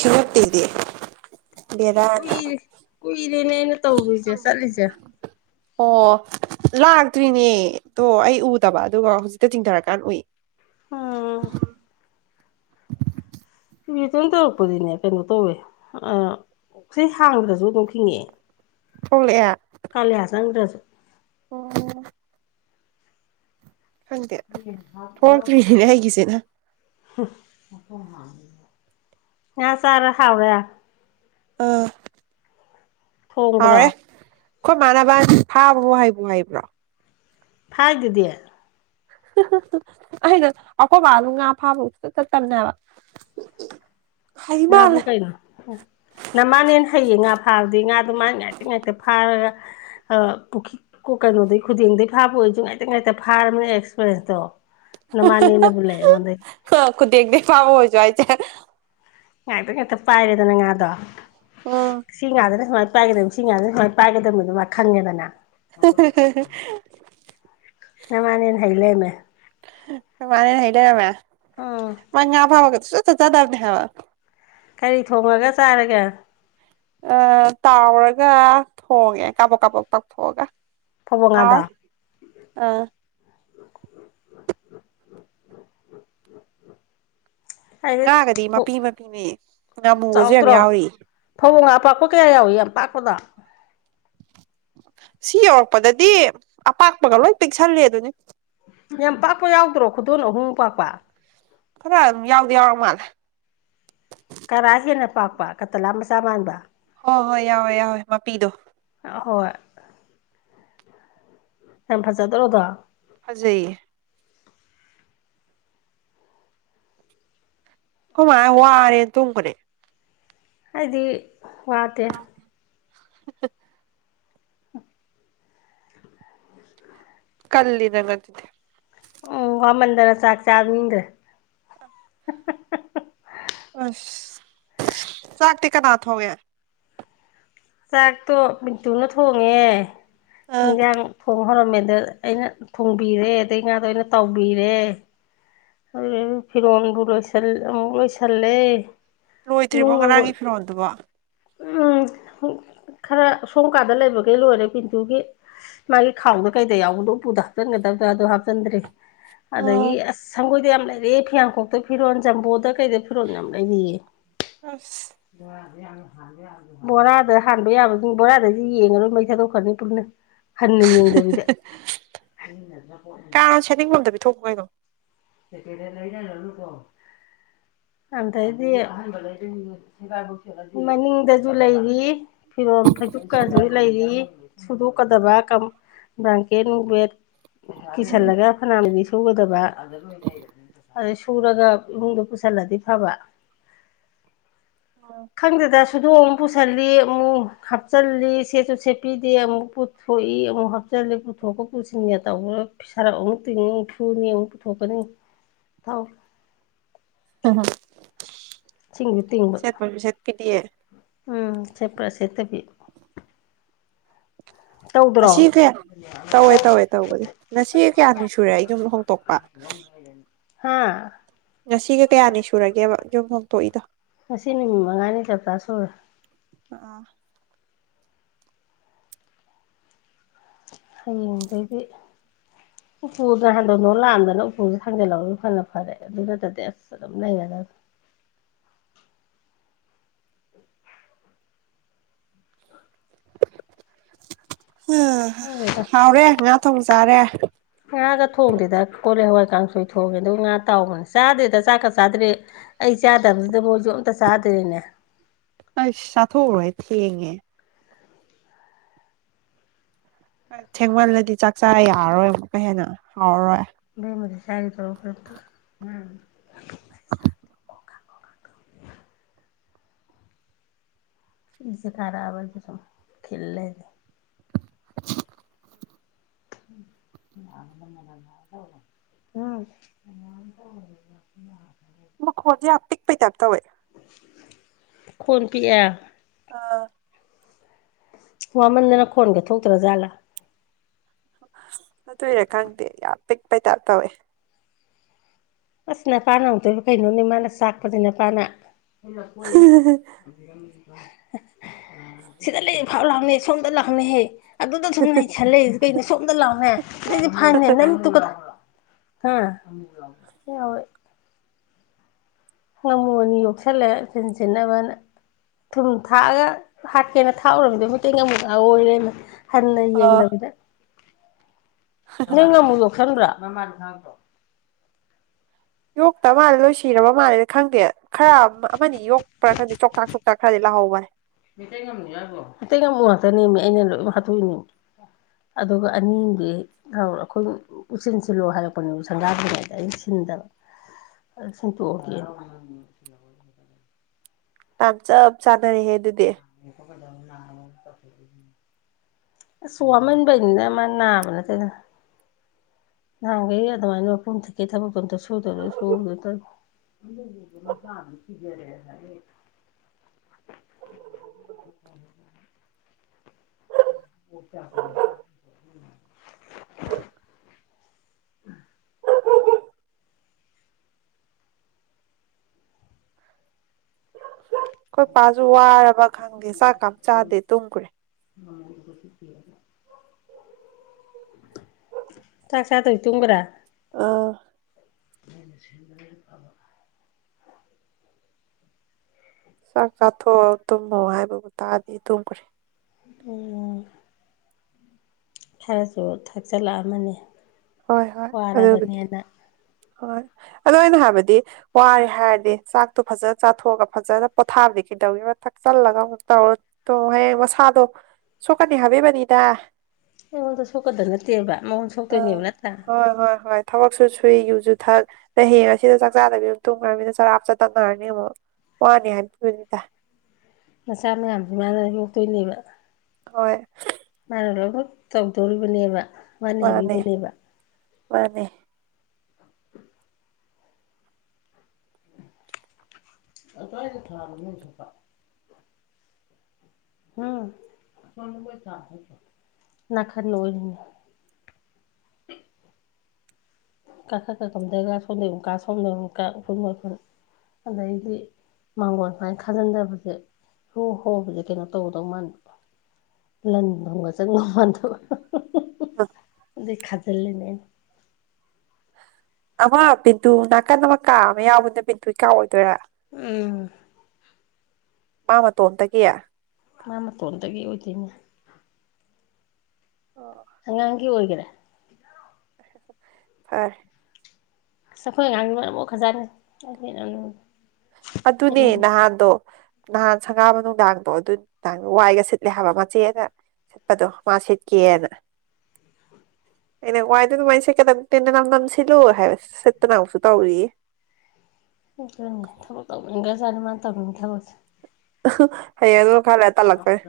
ꯁꯨꯔꯗꯤ ꯀꯨꯏꯔꯦ ꯀꯨꯏꯔꯦꯅꯦ ꯑꯩꯅ ꯇꯧꯔꯨꯁꯦ ꯆꯠꯂꯤꯁꯦ ꯑꯣ ꯂꯥꯛꯇ꯭ꯔꯤꯅꯦꯗꯣ ꯑꯩ ꯎꯗꯕ ꯑꯗꯨꯒ ꯍꯧꯖꯤꯛꯇ ꯆꯤꯡꯊꯔꯀꯥꯟꯗ ꯎꯏ ꯎꯝ [inaudible] [inaudible] ꯔꯤꯇꯟ ꯇꯧꯔꯛꯄꯗꯤꯅꯦ ꯀꯩꯅꯣ ꯇꯧꯋꯦ ꯁꯤ ꯍꯥꯡꯈ꯭ꯔꯁꯨ ꯑꯗꯨꯝ ꯍꯤꯡꯉꯛꯑꯦ ꯊꯣꯛꯂꯛꯑꯦ ꯀꯜ ꯌꯥꯁꯪꯒ꯭ꯔꯁ ꯑꯣ ꯈꯪꯗꯦ ꯊꯣꯛꯂꯛꯇ꯭ꯔꯤꯅꯤꯅꯦ ꯑꯩꯒꯤꯁꯤꯅ ꯌꯥ ꯑ ꯁꯔ ꯍꯥꯕ ꯌꯥ ꯑꯥ ꯊꯣꯡꯝꯕ꯭ꯔꯥ ꯈꯣꯏ ꯃꯥꯟꯕ ꯊꯥꯕꯕ ꯍꯥꯏꯕ ꯍꯥꯏꯔꯤꯕ꯭ꯔꯣ ꯐꯥꯏ ꯑꯗꯨꯗꯤ ꯑꯩꯅ ꯑꯩꯈꯣꯏ ꯕꯥꯂꯨ ꯉꯥ ꯐꯥꯕ ꯆꯠꯇꯕꯅꯦꯕ ꯑꯕꯨ ꯀꯩꯅ ꯅꯃꯅꯦꯅ ꯍꯩꯌꯦ ꯉꯥ ꯐꯥꯕꯗꯤ ꯉꯥꯗꯣ ꯃꯥ ꯉꯥꯏꯇ ꯉꯥꯏꯇ ꯐꯥꯔꯒ ꯄꯨꯈꯈꯤ ꯀꯣ ꯀꯩꯅꯣꯗꯒꯤꯩ ꯈꯨꯗꯤꯡꯗꯒꯤꯩ ꯐꯥꯕ ꯑꯣꯏꯁꯨ ꯉꯥꯏꯇ ꯉꯥꯏꯇ ꯐꯥꯔꯕꯃꯤꯅꯦ ꯑꯦꯛꯁꯄꯤꯔꯤꯟꯁꯇꯣ [unintelligible] ꯈꯨꯗꯦꯡꯗꯩ ꯐꯥꯕ ꯑꫭꯏꯖꯨ ꯍꯥꯏꯖꯦ ꯉꯥꯏꯥꯛꯇ ꯉꯥꯛꯇ ꯄꯥꯏꯔꯦꯗꯅ ꯉꯥꯗꯣ ꯎꯝ ꯁꯤ ꯉꯥꯗꯅ ꯁꯨꯃꯥꯏꯅ ꯄꯥꯏꯒꯗꯕ ꯁꯤ ꯉꯥꯗꯅ ꯁꯨꯃꯥꯏꯅ ꯄꯥꯏꯗ ꯈꯪꯉꯦꯗꯅ ꯃꯥꯅꯦꯅ ꯍꯩ ꯂꯩ ꯃꯥꯅꯦ ꯍꯥꯏꯗ ꯌꯥꯕ ꯎꯝ ꯃꯥ ꯉ ꯐꯕꯒꯁꯨ ꯕꯅ ꯍꯥꯏꯕ ꯀꯔꯤ ꯊꯣꯡꯉꯒ ꯆꯥꯔꯒꯦ ꯑ ꯇꯥꯎꯔꯒ ꯊꯣꯡꯉꯦ ꯀꯥꯄꯣꯛ ꯀꯥꯕꯣꯛ ꯇꯛꯊꯣꯛꯑꯒ ꯐꯕꯣ ꯑ ꯉꯥꯗꯣ ꯑꯩꯗꯤ ꯉꯥꯒꯗꯤ ꯃꯄꯤ ꯃꯄꯤꯅꯦ ꯉꯥꯃꯨꯒꯁꯨ ꯌꯥꯝ ꯌꯥꯎꯔꯤ ꯊꯧꯕꯣꯡ ꯑꯥꯄꯥꯛꯄ ꯀꯌꯥ ꯌꯥꯎꯏꯤ ꯌꯥꯝ ꯄꯥꯛꯄꯗ ꯁꯤ ꯌꯧꯔꯛꯄꯗꯗꯤ ꯑꯄꯥꯛꯄꯒ ꯂꯣꯏꯑꯣ ꯄꯤꯛꯁꯜꯂ ꯑꯗꯨꯅꯤ ꯌꯥꯝ ꯄꯥꯛꯄ ꯌꯥꯎꯗ꯭ꯔꯣ ꯈꯨꯗꯣꯟ ꯑꯍꯨꯝ ꯄꯥꯛꯄ ꯐꯔ ꯑꯗꯨ ꯌꯥꯎꯗꯤ ꯌꯥꯎꯔ ꯃꯥꯜꯂꯦ ꯀ ꯀꯠꯇꯂꯥ ꯃꯆꯥ ꯃꯥꯟꯕ ꯍꯣꯏ ꯍꯣꯏ ꯌꯥꯎꯋꯦ ꯌꯥꯎꯋꯦ ꯃꯄꯤꯗꯣ ꯍꯣꯏ ꯍ ꯐ ꯆ ꯇꯔꯣꯗ ꯐꯖꯩꯌꯦ ꯀꯃꯥꯏ ꯋꯥꯔꯦꯅ ꯇꯣꯡꯕꯅꯦ ꯍꯥꯏꯗꯤ ꯋꯥꯗꯦ [unintelligible] ꯀꯜꯂꯤ ꯅꯪ ꯉꯗꯗꯦ ꯎꯝ ꯋꯥꯃꯟꯗꯅ ꯆꯥꯛ ꯆꯥꯅꯤꯡꯗ꯭ꯔꯦ ꯁꯥꯥꯛꯇ ꯀꯅꯥꯊꯣꯒꯦ ꯆꯥꯛꯇꯣ ꯃꯤꯇꯨꯅ ꯊꯣꯡꯉꯦ ꯑ ꯍꯟꯖꯥꯡ ꯊꯣꯡꯉ ꯍꯣꯔꯃꯦꯟꯗ ꯑꯩꯅ ꯊꯣꯡꯕꯤꯔꯦ ꯑꯗꯩ ꯉꯥꯗꯣ ꯑꯩꯅ ꯇꯥꯎꯕꯤꯔꯦ ꯑꯗꯨ ꯐꯤꯔꯣꯟꯗꯨ ꯂꯣꯏꯁꯜ ꯑꯃꯨꯛ ꯂꯣꯏꯁꯜꯂꯦ ꯂꯣꯏꯗ꯭ꯔꯤꯕꯣ ꯏꯃꯨꯡ ꯃꯪꯒꯣꯜ ꯉꯔꯥꯡꯒꯤ ꯐꯤꯔꯣꯜꯗꯨꯕꯣ ꯎꯝ ꯈꯔ ꯁꯣꯝ ꯀꯥꯗ ꯂꯩꯕꯈꯩ ꯂꯣꯏꯔꯦ ꯄꯤꯟꯇꯨꯒꯤ ꯃꯥꯒꯤ ꯈꯥꯎꯗ ꯀꯩꯗ ꯌꯥꯎꯕꯗꯣ ꯎ ꯄꯨꯗ ꯍꯥꯞꯆꯤꯟꯒꯗꯕꯗꯗꯣ ꯍꯥꯞꯆꯤꯟꯗ꯭ꯔꯔꯤ ꯑꯗꯒꯤ ꯑꯁ ꯁꯪꯒꯣꯏꯗ ꯌꯥꯝ ꯌꯥꯝ ꯂꯩꯔꯦ ꯐꯤꯌꯥꯡꯀꯣꯛꯇ ꯐꯤꯔꯣꯜ ꯆꯖꯝꯕꯣꯗ ꯀꯩꯗ ꯐꯤꯔꯣꯜ ꯌꯥꯝ ꯂꯩꯔꯤꯌꯦ ꯑꯁ ꯕꯣꯔꯥꯗ ꯍꯥꯟꯕ ꯌꯥꯕꯁꯤꯡ ꯕꯣꯔꯥꯗꯁꯤ ꯌꯦꯡꯉ ꯂꯣꯏ ꯃꯩ ꯊꯥꯗꯣꯛꯈ꯭ꯔꯅꯤ ꯄꯨꯟꯅ ꯍꯟꯅ ꯌꯦꯡꯗꯕꯤꯗ ꯊꯣꯛ ꯍꯥꯏꯩꯅꯣ ꯑꯦꯅꯦ ꯂ ꯌꯥ ꯅꯂꯨ ꯇꯣ ꯑꯩꯗꯤ ꯃꯅꯤꯡꯗꯁꯨ ꯂꯩꯔꯤ ꯐꯤꯔꯣꯜ ꯐꯩꯖꯛꯀꯁꯨ ꯂꯩꯔꯤ ꯁꯨꯗꯣꯛꯀꯗꯕ ꯕ꯭ꯔꯥꯡꯀꯦꯠ ꯅꯨꯡꯕꯦꯠ ꯀꯤꯁꯜꯂꯒ ꯐꯅꯅꯗꯤ ꯁꯨꯒꯗꯕ ꯑꯗꯩ ꯁꯨꯔꯒ ꯏꯃꯨꯡꯗ ꯄꯨꯁꯤꯜꯂꯗꯤ ꯐꯕ ꯈꯪꯗꯗ ꯁꯨꯗꯣꯡꯑꯨꯛ ꯄꯨꯁꯤꯜꯂꯤ ꯑꯃꯨꯛ ꯍꯥꯞꯆꯜꯂꯤ ꯁꯦꯠꯁꯨ ꯁꯦꯠꯄꯤꯗꯦ ꯑꯃꯨꯛ ꯄꯨꯊꯣꯛꯏ ꯑꯃꯨꯛ ꯍꯥꯞꯆꯤꯜꯂ ꯄꯨꯊꯣꯛꯀ ꯄꯨꯁꯤꯟꯒꯦ ꯇꯧꯕ ꯁꯔꯞ ꯑꯃꯨꯛ ꯅꯤ ꯊꯨꯅꯤ ꯑꯃꯨꯛ ꯄꯨꯊꯣꯛꯀꯅꯤ ꯊꯥꯎ ꯍ ꯍ ꯆꯤ ꯇꯤꯕ ꯀꯗꯤꯦ ꯎꯝ ꯆꯦꯄ꯭ꯔ ꯁꯤꯦꯠꯇꯕꯤ ꯇꯧꯗ꯭ꯔꯣ ꯉꯁꯤ ꯀꯌꯥ ꯇꯧꯋꯦ ꯇꯧꯋꯦ ꯇꯧꯕꯁꯦ ꯉꯁꯤ ꯀꯌꯥꯅꯤ ꯁꯨꯔꯦ ꯑꯩ ꯌꯨꯝꯗ ꯍꯣꯡꯇꯣꯛꯄ ꯍꯥꯥ ꯉꯁꯤꯒ ꯀꯌꯥꯅꯤ ꯁꯨꯔꯒꯦꯕ ꯌꯨꯝ ꯍꯣꯡꯗꯣꯛꯏꯗꯣ ꯉꯁꯤ ꯅꯨꯃꯤꯠ ꯃꯉꯥꯅꯤ ꯆꯞꯄꯥ ꯁꯨꯔꯦ ꯑ ꯍꯌꯦꯡꯩꯗꯤ ꯎꯄꯨꯗ ꯍꯟꯗꯧꯅꯣ ꯂꯥꯛꯑꯝꯗꯅ ꯎꯄꯨꯁꯦ ꯍꯥꯡꯖꯤꯜꯂꯛꯒꯁꯨ ꯐꯅ ꯐꯔꯦ ꯑꯗꯨ ꯅꯠꯇꯗꯤ ꯑꯁ ꯑꯗꯨꯝ ꯂꯩꯔꯗ [unintelligible] ꯍꯗ ꯍꯥꯎꯔꯦ ꯉꯥ ꯊꯣꯡ ꯆꯥꯔꯦ ꯍꯒ ꯊꯣꯡꯗꯗ ꯀꯣꯂ ꯍꯋꯥ ꯀꯥꯡꯁꯣꯏ ꯊꯣꯡꯉꯦ ꯑꯗꯨꯒ ꯉꯥ ꯇꯥꯎꯕꯅꯦ ꯆꯥꯗ꯭ꯔꯦꯗ ꯆꯥꯛꯀ ꯆꯥꯗ꯭ꯔꯦ ꯑꯩ ꯆꯥꯗꯕꯁꯤꯗ ꯃꯣꯏ ꯑ ꯁꯥꯊꯔꯣꯏ ꯊꯉꯦ ꯊꯦꯡꯃꯜꯂꯗꯤ ꯆꯥꯛ ꯆꯥ ꯌꯥꯔꯔꯣꯏ ꯑꯃꯨꯛꯀ ꯍꯦꯟꯅ ꯍꯥꯎꯔꯔꯣꯏ ꯃꯔꯤ ꯁꯔꯤ ꯊꯈꯔ ꯏꯁꯦ ꯈꯔꯕꯗꯤ ꯁ ꯈꯜꯂꯦꯁꯦ ꯎꯝ [unintelligible] ꯃ ꯍꯧꯖꯤꯦ ꯍꯥ ꯄꯤꯛ ꯄꯤ ꯇ ꯀꯧꯋꯦ ꯈꯨꯨꯟ ꯄꯌꯥ ꯑꯥ ꯋꯥꯃꯟꯗꯅ ꯈꯣꯟꯒꯦ ꯊꯣꯛꯇ꯭ꯔꯖꯥꯠꯂꯥ ꯑꯗꯨꯏꯔ ꯈꯪꯗꯦ ꯌꯥꯝ ꯄꯤꯛꯄꯩꯇꯥꯞ ꯇꯧꯋꯦ ꯑꯁ ꯅꯄꯥꯅ ꯑꯃꯨꯗꯣꯏꯕ ꯀꯩꯅꯣꯅꯦ ꯃꯥꯅ ꯆꯥꯛꯄꯗꯤ ꯅꯄꯥꯅ ꯑꯩꯂꯥꯛ ꯀꯣꯏꯕꯤꯔꯝ ꯁꯤꯗ ꯂꯩ ꯐꯥꯎ ꯂꯥꯛꯅꯦ ꯁꯣꯝꯗ ꯂꯥꯛꯅꯦꯍꯦ ꯑꯗꯨꯗ ꯁꯨꯝ ꯂꯩꯁꯜꯂꯛꯏꯁꯦ ꯀꯩꯅꯣ ꯁꯣꯝꯗ ꯂꯥꯎꯅꯦ ꯑꯗꯨꯗꯤ ꯐꯥꯏꯅꯦ ꯅꯪꯃꯤꯠꯇꯨꯒ ꯍꯣꯏ ꯉꯝꯃꯣꯅꯤ ꯌꯣꯛꯁꯜꯂꯦ ꯁꯤꯟ ꯁꯤꯟꯅꯕꯅ ꯊꯨꯝ ꯊꯥꯛꯑꯒ ꯍꯥꯠꯀꯦꯅ ꯊꯥꯛꯎꯔꯃꯤꯗꯕꯨꯦꯡꯒ ꯑꯃꯨꯛꯀ ꯑꯣꯏꯔꯦꯅ ꯍꯅ ꯑꯥ ꯌꯦꯡꯗꯕꯗ ꯅꯪ ꯑꯃꯨꯛ ꯌꯣꯛꯁꯟꯕ꯭ꯔꯥ꯭ꯔ ꯌꯣꯛꯇ ꯃꯥꯜꯂꯦ ꯂꯣꯏꯁꯤꯔꯕ ꯃꯥꯜꯂꯦ ꯈꯪꯗꯦ ꯈꯔ ꯑꯃꯅꯤ ꯌꯣꯛꯄ꯭ꯔꯥ ꯈꯪꯗꯦ ꯆꯣꯛꯇꯥꯛ ꯆꯣꯛꯇꯥꯛ ꯈꯔꯗꯤ ꯂꯥꯛ ꯍ ꯋꯥ ꯩ ꯉꯃ ꯉꯥꯛꯇꯅꯦꯃꯤ ꯑꯩꯅ ꯂꯣꯏ ꯍꯥꯠꯇꯣꯛꯏꯅꯦ ꯑꯗꯨꯒ ꯑꯅꯤꯗꯤ ꯑꯩꯈꯣꯏ ꯎꯆꯁꯤꯤꯟ ꯁꯤꯜꯂꯣ ꯍꯥꯏꯔꯛꯄꯅꯦꯕꯨ ꯁꯪꯒꯥꯗ꯭ꯔꯤꯉꯩꯗ ꯑꯩ ꯗꯕ ꯁꯦꯡꯇꯣꯛꯑꯒꯦ ꯌꯥꯝ ꯆꯞ ꯆꯥꯅꯔꯦꯍꯦ ꯑꯗꯨꯗꯤ ꯅꯥ ꯁꯣꯋꯥꯕꯅꯤꯗ ꯃ ꯅꯥꯕꯅ ꯊ ꯅꯍꯥꯟꯈꯩ ꯑꯗꯨꯃꯥꯏꯅ ꯃ ꯄꯨꯝꯊꯀꯦ ꯊꯕꯛ ꯄꯊ ꯁꯨꯗꯔ ꯁꯨꯔ ꯇ ꯑꯗꯨꯕ ꯃꯁꯥꯅ ꯁꯤꯤꯖꯔꯦ ꯍꯥꯏꯗꯤ ꯑꯣ [inaudible] ꯎꯝ ꯑꯩꯈꯣꯏ ꯄꯥꯁꯨ ꯋꯥꯔꯕ ꯈꯪꯗꯦ ꯆꯥꯛ ꯀꯝ ꯆꯥꯗꯦ ꯇꯨꯝꯈꯨꯔꯦ ꯃꯃ ꯑꯗꯨꯁꯨꯇꯤꯗ ꯆꯥꯛ ꯆꯗ ꯇꯨꯒ꯭ꯔꯥ ꯑꯥ ꯃꯣꯏꯅ ꯁꯤꯟꯕꯅ ꯍ ꯐꯕ ꯆꯥꯛ ꯆꯥꯊꯣꯛꯑꯣ ꯇꯨꯝꯃꯣ ꯍꯥꯏꯕꯕꯨ ꯇꯥꯔꯗꯤ ꯇꯨꯝꯈ꯭ꯔꯦ ꯑꯣ ꯈꯔꯁꯨ ꯊꯛꯆꯤꯜꯂꯛꯑ ꯑꯃꯅꯤ ꯍꯣꯏ ꯍꯣꯏ ꯑꯗꯨꯕꯨꯗꯤ ꯍꯣꯏ ꯑꯗꯨꯣ ꯑ ꯑꯣꯏꯅ ꯍꯥꯏꯕꯗꯤ ꯋꯥꯔꯦ ꯍꯥꯏꯔꯗꯤ ꯆꯥꯛꯇꯣ ꯐꯖꯅ ꯆꯥꯊꯣꯛꯑꯒ ꯐꯖꯅ ꯄꯣꯊꯥꯕꯅꯤ ꯀꯩꯗꯧꯦ ꯃ ꯊꯛ ꯆꯜꯂꯒ ꯑꯃꯨꯛ ꯇꯧꯔ ꯍꯌꯦꯡ ꯃꯁꯥꯗꯣ ꯁꯀꯥꯟꯅꯤ ꯍꯥꯞꯦꯕꯅꯤꯗ ꯑꯩꯉꯣꯟꯗ ꯁꯧꯀꯗ ꯅꯠꯇꯦꯕ ꯃꯉꯣꯟ ꯑꯥ ꯁꯧꯇꯣꯏꯅꯦꯕꯅ ꯍꯣꯏ ꯍꯣꯏ ꯍꯣꯏ ꯊꯕꯛꯁꯨ ꯁꯨꯏ ꯌꯨꯁꯨꯨ ꯊꯛ ꯑ ꯍꯌꯦ ꯑꯁꯤꯗ ꯆꯥꯛ ꯆꯥꯗꯕꯤ ꯑꯃ ꯇꯨꯡꯈ꯭ꯔꯅꯤꯅ ꯆꯔꯥꯞ ꯆ ꯇꯛꯅꯔꯅꯤ ꯑꯃꯨꯛ ꯍꯅꯤꯅꯤꯅꯤꯗ ꯅꯆꯥ ꯃꯌꯥꯝꯁꯤ ꯃꯥꯅ ꯌꯣꯛꯇꯣꯏꯅꯦꯕ ꯍꯣꯏ ꯃꯥꯅ ꯂꯣꯏꯅꯅꯃꯛ ꯇꯧꯗꯣꯔꯤꯕꯅꯦꯕ ꯋꯥꯅꯤ ꯍꯥꯏꯕꯤꯕꯅꯦꯕ ꯐꯅꯦꯦ ꯑ ꯇꯏꯗꯤ ꯊꯥꯔꯃꯦ ꯁꯄ ꯎꯝ ꯆ ꯅꯅꯥ ꯈꯔ ꯅ ꯑꯣꯏ ꯀ ꯀꯥ ꯀꯥ ꯀꯝꯗꯒ ꯁꯣꯗꯀ ꯁꯣꯝꯅꯀ ꯎꯃꯈ ꯑꯗꯩꯗꯤ ꯃꯥꯡꯒꯣꯟ ꯁꯨꯃꯥꯏꯅ ꯈꯥꯖꯤꯟꯗꯕꯁꯦ ꯍꯣ ꯍꯣꯕꯨꯖꯤꯛ ꯀꯩꯅꯣ ꯇꯧꯒꯗꯧ ꯃꯥꯟꯗ ꯂꯟ ꯊꯨꯝꯒ ꯆꯪꯉꯧ ꯃꯥꯟꯗꯕ ꯑ ꯗ ꯈ ꯆꯂꯅꯦꯅ ꯑꯃ ꯕꯤꯟꯗꯨ ꯅꯥꯀꯟ ꯑꯃ ꯀꯥ ꯑꯃ ꯌꯥꯎꯕꯅ ꯕꯤꯟꯗꯨ ꯀꯥꯎꯑꯣꯏꯗꯣꯏꯔꯥ ꯎꯝ ꯃꯥ ꯃꯇꯣꯝꯇ ꯀꯌꯥ ꯃꯥ ꯃꯇꯣꯟꯗꯒꯤ ꯑꯣꯏꯗꯣꯏꯅꯦ ꯑꯣ ꯍꯪꯪꯤ ꯍꯒꯗꯦ ꯐꯔ ꯁꯈꯣꯏ ꯉꯥꯡ ꯃꯔꯅ ꯍꯖꯥꯔꯦ ꯑꯗꯨꯅꯦ ꯅꯍꯥꯟꯗꯣ ꯅꯍꯥꯟ ꯁꯪꯒꯥꯕ ꯅꯨꯡꯗꯥꯡꯗꯣ ꯑꯗꯨ ꯅꯨꯡꯗꯥꯡ ꯋꯥꯏꯒ ꯁꯤꯠꯂꯦ ꯍꯥꯏꯕ ꯃꯆꯦꯅ ꯆꯠꯄꯗꯣ ꯃꯥ ꯁꯤꯠꯀꯦꯅ ꯍꯣꯏ ꯑꯩꯅ ꯋꯥꯏꯗ ꯑꯗꯨꯃꯥꯏꯅ ꯁꯦ ꯇꯟꯅ ꯅ ꯅꯝꯁꯤꯜꯂꯣ ꯍꯥꯏꯕ ꯁꯤꯠꯇꯨꯅ ꯑꯃꯨꯛꯁꯨ ꯇꯧꯔꯤꯌꯦ ꯅꯦ ꯊꯕꯛ ꯇꯧꯅꯤꯡ ꯈ꯭ꯔ ꯆꯥꯠꯅꯤ ꯃꯥ ꯇꯧꯅꯤꯡꯅꯤ ꯊꯕꯛꯁꯦ ꯍꯌꯦ ꯑꯗꯨ ꯈꯔ ꯂꯩꯔ ꯇꯜꯂꯛꯇꯣꯏꯅꯦ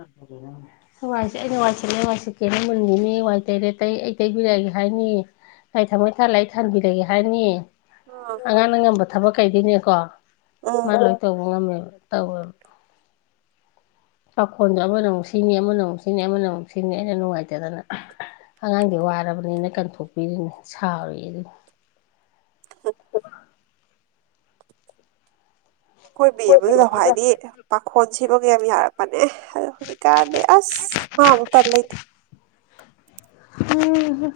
ꯍ ꯑꯩꯅ ꯋꯥ ꯋꯥ ꯀꯩꯅꯣ ꯃꯨꯟꯈꯤꯅꯤ ꯋꯥꯏ ꯇꯩꯔꯦ ꯇꯩ ꯑꯩ ꯇꯩꯕꯤꯔꯛꯑꯒꯦ ꯍꯥꯏꯅꯤ ꯑꯩ ꯊꯝꯃꯣꯏ ꯊꯥ ꯂ ꯑꯩ ꯊꯥꯟꯕꯤꯔꯒꯦ ꯍꯥꯏꯅꯤꯌꯦ ꯎꯝ ꯑꯉꯥꯡꯅ ꯉꯝꯕ ꯊꯕꯛ ꯀꯩꯗꯅꯦꯀꯣ ꯎꯝ ꯃꯥ ꯂꯣꯏ ꯇꯧꯕ ꯉꯝꯃꯦꯕ ꯇꯧꯋ ꯄꯥꯈꯣꯟꯗꯣ ꯑꯃꯅ ꯑꯃꯨꯛ ꯁꯤꯅꯤ ꯑꯃꯅ ꯑꯃꯨꯛ ꯁꯤꯅꯤ ꯑꯃꯅ ꯑꯃꯨꯛ ꯁꯤꯅꯤ ꯑꯩꯅ ꯅꯨꯡꯉꯥꯏꯇꯗꯅ ꯑꯉꯥꯡꯗꯤ ꯋꯥꯔꯕꯅꯤꯅ ꯀꯟꯊꯣꯛꯄꯤꯔꯤꯅꯤ ꯁꯥꯎꯔꯤ ꯑꯗꯨꯅꯤ [inaudible] ꯑꯀꯣꯏ ꯃꯤ ꯑꯩꯈꯣꯏꯗꯤ ꯑꯃꯗꯨꯗ ꯑꯃꯨꯛ ꯂꯥꯛ ꯍꯥꯏꯏꯗꯤ ꯄꯥꯈꯣꯟ ꯁꯤꯕꯒ ꯌꯥꯝ ꯌꯥꯔꯛꯄꯅꯦ ꯑꯗꯨ ꯍꯧꯖꯤꯛꯀꯥꯟꯗꯤ ꯑꯁ ꯍ ꯇꯥꯟꯂ ꯂꯩꯇꯦ ꯍꯝ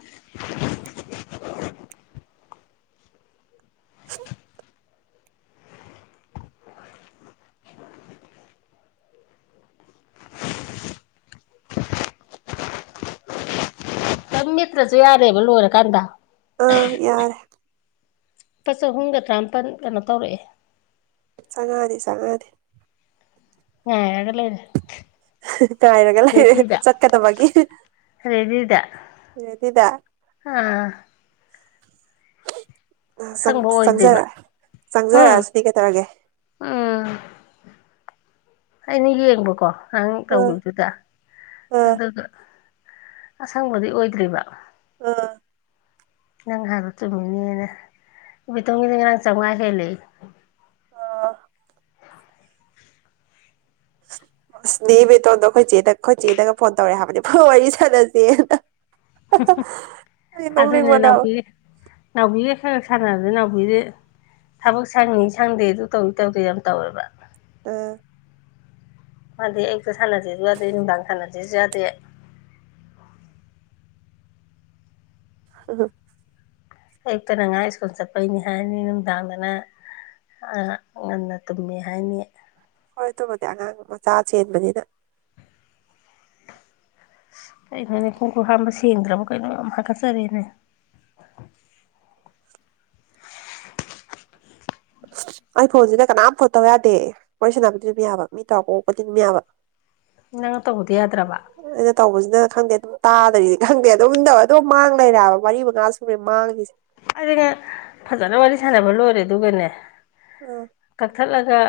[inaudible] ꯃ꯭ꯔꯁꯨ ꯌꯥꯔꯦꯕ ꯂꯣꯏꯔ ꯀꯗ ꯑ ꯌꯥꯔ ꯂꯨꯄꯥ ꯆꯍꯨꯝꯒ ꯇꯔꯥꯃꯥꯄꯜ ꯀꯩꯅꯣ ꯇꯧꯔꯛꯑꯦ ꯁꯉꯗꯤ ꯆꯉꯗꯤ ꯍ ꯑꯗꯨꯂꯅꯦ ꯇꯥꯏꯔꯒ ꯂꯩꯔꯦ ꯆꯠꯀꯗꯕꯒꯤ ꯔꯦꯗꯤꯗ ꯑꯗꯨꯗ ꯑꯥ ꯑ ꯁꯪꯕ ꯑꯣꯏꯗ꯭ꯔꯤꯕ ꯆꯪꯖꯔꯛ ꯍꯨꯝ ꯆꯪꯖꯔꯛꯑꯁꯨꯗꯤ ꯀꯩ ꯇꯧꯔꯒꯦ ꯎꯝ ꯑꯩꯅ ꯌꯦꯡꯕꯀꯣ ꯅꯪ ꯑꯥ ꯇꯧꯈꯤꯕꯗꯨꯗ ꯑꯥ ꯑꯗꯨꯒ ꯑꯁꯪꯕꯗꯤ ꯑꯣꯏꯗ꯭ꯔꯤꯕ ꯑꯥ ꯅꯪ ꯍꯥꯏꯗꯣ ꯆꯨꯝꯃꯤꯅꯦꯅ ꯏ ꯇꯣꯒꯤ ꯉ ꯅꯪ ꯆꯥꯃꯉꯥ ꯍꯦꯜꯂꯛ ꯑꯥ ꯎ ꯑꯁꯗꯤ ꯕꯦꯇꯣꯟꯗꯣ ꯑꯩꯈꯣꯏ ꯆꯦꯗ ꯑꯩꯈꯣꯏ ꯆꯦꯗꯒ ꯐꯣꯟ ꯇꯧꯔꯑꯦ ꯍꯥꯏꯕꯅꯤ ꯐꯣꯏ ꯋꯥꯔꯤ ꯁꯥꯟꯅꯁꯦꯅ ꯑꯩ ꯑꯗꯨꯅꯦ ꯅꯣꯛꯅꯤꯡꯕꯅ ꯅꯎꯕꯤ ꯈ ꯁꯥꯟꯅ ꯑꯗꯨ ꯅꯥꯎꯕꯤꯗꯤ ꯊꯕꯛ ꯁꯪꯉꯤ ꯁꯪꯗꯦ ꯑꯗꯨ ꯇꯧꯏꯤ ꯇꯧꯗꯦ ꯌꯥꯝ ꯇꯧꯋꯦꯕ ꯇ ꯐꯗꯦ ꯑꯌꯛꯇ ꯁꯥꯟꯅꯁꯤꯦꯁꯨ ꯌꯥꯗꯦ ꯅꯨꯡꯗꯥꯡ ꯁꯥꯟꯅꯁꯤꯦꯁꯨ ꯌꯥꯗꯦ [inaudible] ꯑ [unintelligible] ꯑꯌꯨꯛꯇꯅ ꯑꯉꯥꯡ ꯏꯁ꯭ꯀꯨꯜ ꯆꯠꯄꯩꯅꯤ ꯍꯥꯏꯅꯤ ꯅꯨꯡꯗꯥꯡꯗꯅ ꯑꯥ ꯉꯟꯅ ꯇꯨꯝꯃꯦ ꯍꯥꯏꯅꯤ ꯍꯣꯏ ꯑꯗꯨꯕꯨꯗꯤ ꯑꯉꯥꯡ ꯃꯆꯥ ꯆꯦꯟꯕꯅꯤꯅ ꯀꯩꯅꯣꯅꯦ ꯈꯣꯡꯈꯨꯠ ꯍꯥꯝꯕ ꯁꯦꯡꯗ꯭ꯔꯕ ꯀꯩꯅꯣ ꯌꯥꯝ ꯍꯥꯀꯠꯆꯔꯦꯅꯦ [inaudible] [inaudible] ꯑꯩ ꯐꯣꯟꯁꯤꯗ ꯀꯅꯥꯝ ꯐꯣꯟ ꯇꯧ ꯌꯥꯗꯦ ꯋꯥꯔꯤ ꯁꯥꯟꯅꯕꯗꯤ ꯑꯗꯨꯝ ꯌꯥꯕ ꯃꯤ ꯇꯧꯔ ꯀꯣꯛꯄꯗꯤ ꯑꯗꯨꯝ ꯌꯥꯕ ꯅꯪꯅ ꯇꯧꯕꯗꯤ ꯌꯥꯗ꯭ꯔꯕ ꯑꯩꯅ ꯇꯧꯕꯁꯤꯅ ꯈꯪꯗꯦ ꯑꯗꯨꯝ ꯇꯥꯔꯤꯅ‌ꯦ ꯈꯪꯗꯦ ꯑꯗꯨꯝ ꯇꯧꯔꯕꯥ ꯑꯗꯨꯝ ꯃꯥꯡ ꯂꯩꯔꯕ ꯃꯔꯤ ꯃꯉꯥ ꯁꯨꯨꯔꯃꯤ ꯃꯥꯡꯂꯤꯁꯦ ꯑꯩꯗꯤꯅ‌ꯦ ꯐꯖꯅ ꯋꯥꯔꯤ ꯁꯥꯟꯅꯕ ꯂꯣꯏꯔꯦ ꯑꯗꯨꯒꯅꯦ ꯑꯥ ꯀꯛꯊꯠꯂꯒ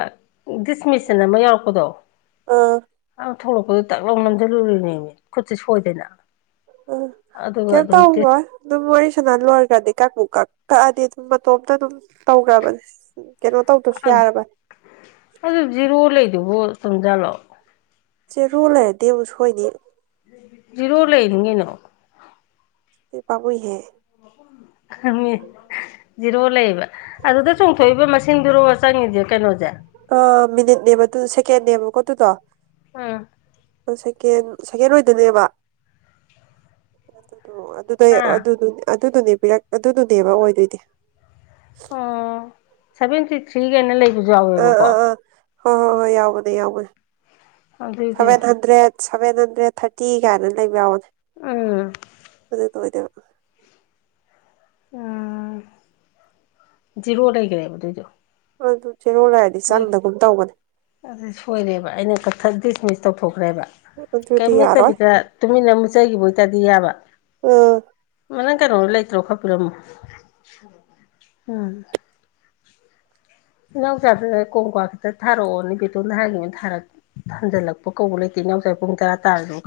ꯗꯤꯁ ꯃꯦꯁꯟ ꯑꯃ ꯌꯥꯎꯔꯛꯄꯗꯣ ꯑꯥ ꯊꯣꯛꯂꯛꯄꯗꯨ ꯇꯥꯛ ꯂꯧꯎ ꯅꯝꯁꯤꯜꯂꯨꯔꯤꯅꯦꯃꯤ ꯈꯨꯠꯁꯦ ꯁꯣꯏꯗꯅ ꯑ ꯑꯗꯨꯒ ꯀꯏꯝ ꯑꯗꯨꯝ ꯗꯤꯁ ꯇꯧꯔꫭꯏ ꯑꯗꯨꯝ ꯋꯥꯔꯤꯁꯅꯂꫭꯏꯒꯔꯗꯤ ꯀꯛꯕꯨ ꯀꯥꯛꯀ ꯀꯛꯑꯗꯤ ꯑꯗꯨꯝ ꯃꯇꯣꯝꯇ ꯑꯗꯨꯝ ꯇꯧꯅꯕꯅꯦ ꯀꯩꯅꯣ ꯇꯧꯗ꯭ꯔꯁꯨ ꯌꯥꯔꯕꯅꯤ ꯑꯗꯨꯕꯨ ꯇꯨꯝꯖꯂꯣ [unintelligible] ꯆꯦꯔꫭ ꯂꯩꯔꯗꯤꯕꯨꯨꯛ ꯁꯣꯏꯅꯤ ꯖ‌ꯦꯔꫭ ꯂꯩꯔꯤꯅ‌ꯦ ꯅꯥꯎ ꯑꯗꯨꯗꯤ ꯄꯥꯃꯨꯏꯍ‌‌ꯦ [unintelligible] ꯖꯤꯔꯣ ꯂꯩꯌꯦꯕ ꯑꯗꯨꯗ ꯆꯣꯡꯊꯣꯛꯏꯕ ꯃꯁꯤꯡꯗꯨꯔꯣ ꯆꯪꯉꯤꯁꯦ ꯀꯩꯅꯣꯁꯦ ꯑ ꯃꯤꯅꯤꯠ ꯅ‌ꯦꯕ ꯑꯗꯨꯗꫭ ꯁꯀꯦꯟ ꯅꯦꯕ ꯀꫭ ꯑꯗꯨꯗꫭ ꯎꯝ ꯁꯦꯀꯦꯟ ꯁꯦꯀꯦꯟ ꯑꯣꯏꯗꫭꯏꯅꯦꯕ ꯑꯗꫭ ꯑꯗꯨꯗꯩ ꯍꯥ ꯑꯗꯨ ꯑꯗꯨꯗꯨꯅꯦ ꯄꯤꯔꯛ ꯑꯗꯨꯗꯨꯅꯦꯕ ꯑꯣꯏꯗꯣꯏꯗꯤ ꯑꯣ ꯁꯦꯚꯦꯟꯇꯤ ꯊ꯭ꯔꯤꯒꯥꯏꯅ ꯂꯩꯕꯁꯨ ꯑꯥ ꯌꯥꯎꯋꯦꯕꯀꯣ ꯑꯥ ꯑꯥ ꯍꯣꯏ ꯍꯣꯏ ꯍꯣꯏ ꯌꯥꯎꯕꯅꯦ ꯌꯥꯎꯕꯅꯦ ꯑꯗꯨꯏꯗꯤ seven hundred seven hundred thirty ꯀꯥꯏꯅ ꯂꯩꯕ ꯌꯥꯎꯅꯦ ꯎꯝ ꯑꯗꯨꯗ ꯑꯣꯏꯗꯣꯏꯕ ꯎꯝ ꯖꯤꯔꯣ ꯂꯩꯒꯔꯦꯕ ꯑꯗꯨꯏꯗꯣ ꯑꯗꯨ ꯖꯦꯔꯣ ꯂꯩꯔꯗꯤ ꯍꯣꯏ ꯆꯪꯗꯒꯨꯝ ꯇꯧꯕꯅꯦ ꯑꯗꯨ ꯁꯣꯏꯔꯦꯕ ꯑꯩꯅ ꯀꯛꯊ ꯗꯤꯁꯃꯤꯁ ꯇꯧꯊꯣꯛꯈ꯭ꯔꯦꯕ ꯑꯗꯨꯗꯤ ꯀꯩꯝ ꯌꯥꯔꯣꯏ ꯅꯠꯇꯕꯤꯗ ꯇꯨꯃꯤꯟꯅ ꯑꯃꯨꯠꯆꯈꯤꯕ ꯑꯣꯏꯇꯥꯗꯤ ꯌꯥꯕ ꯑꯥ ꯃꯅ ꯀꯔꯣ ꯂꯩ [unintelligible] ꯣ ꯈ [unintelligible] ꯄꯔꯃ ꯎꯝ ꯏꯅꯥꯎꯆꯥꯗꯨꯅ ꯀꯣꯡꯀꯥ ꯈꯤꯇ ꯊꯥꯔꯛꯑꯣꯅꯦ ꯕꯦꯇꯣꯟꯗ ꯍꯥꯏꯈꯤꯕ ꯊꯥꯔ ꯍꯟꯖꯤꯜꯂꯛꯄ ꯀꯧꯕ ꯂꯩꯇꯦ ꯏꯅꯎꯁ ꯄꯨꯡ ꯇꯔꯥ ꯇꯥꯔꯗꯨ [unintelligible]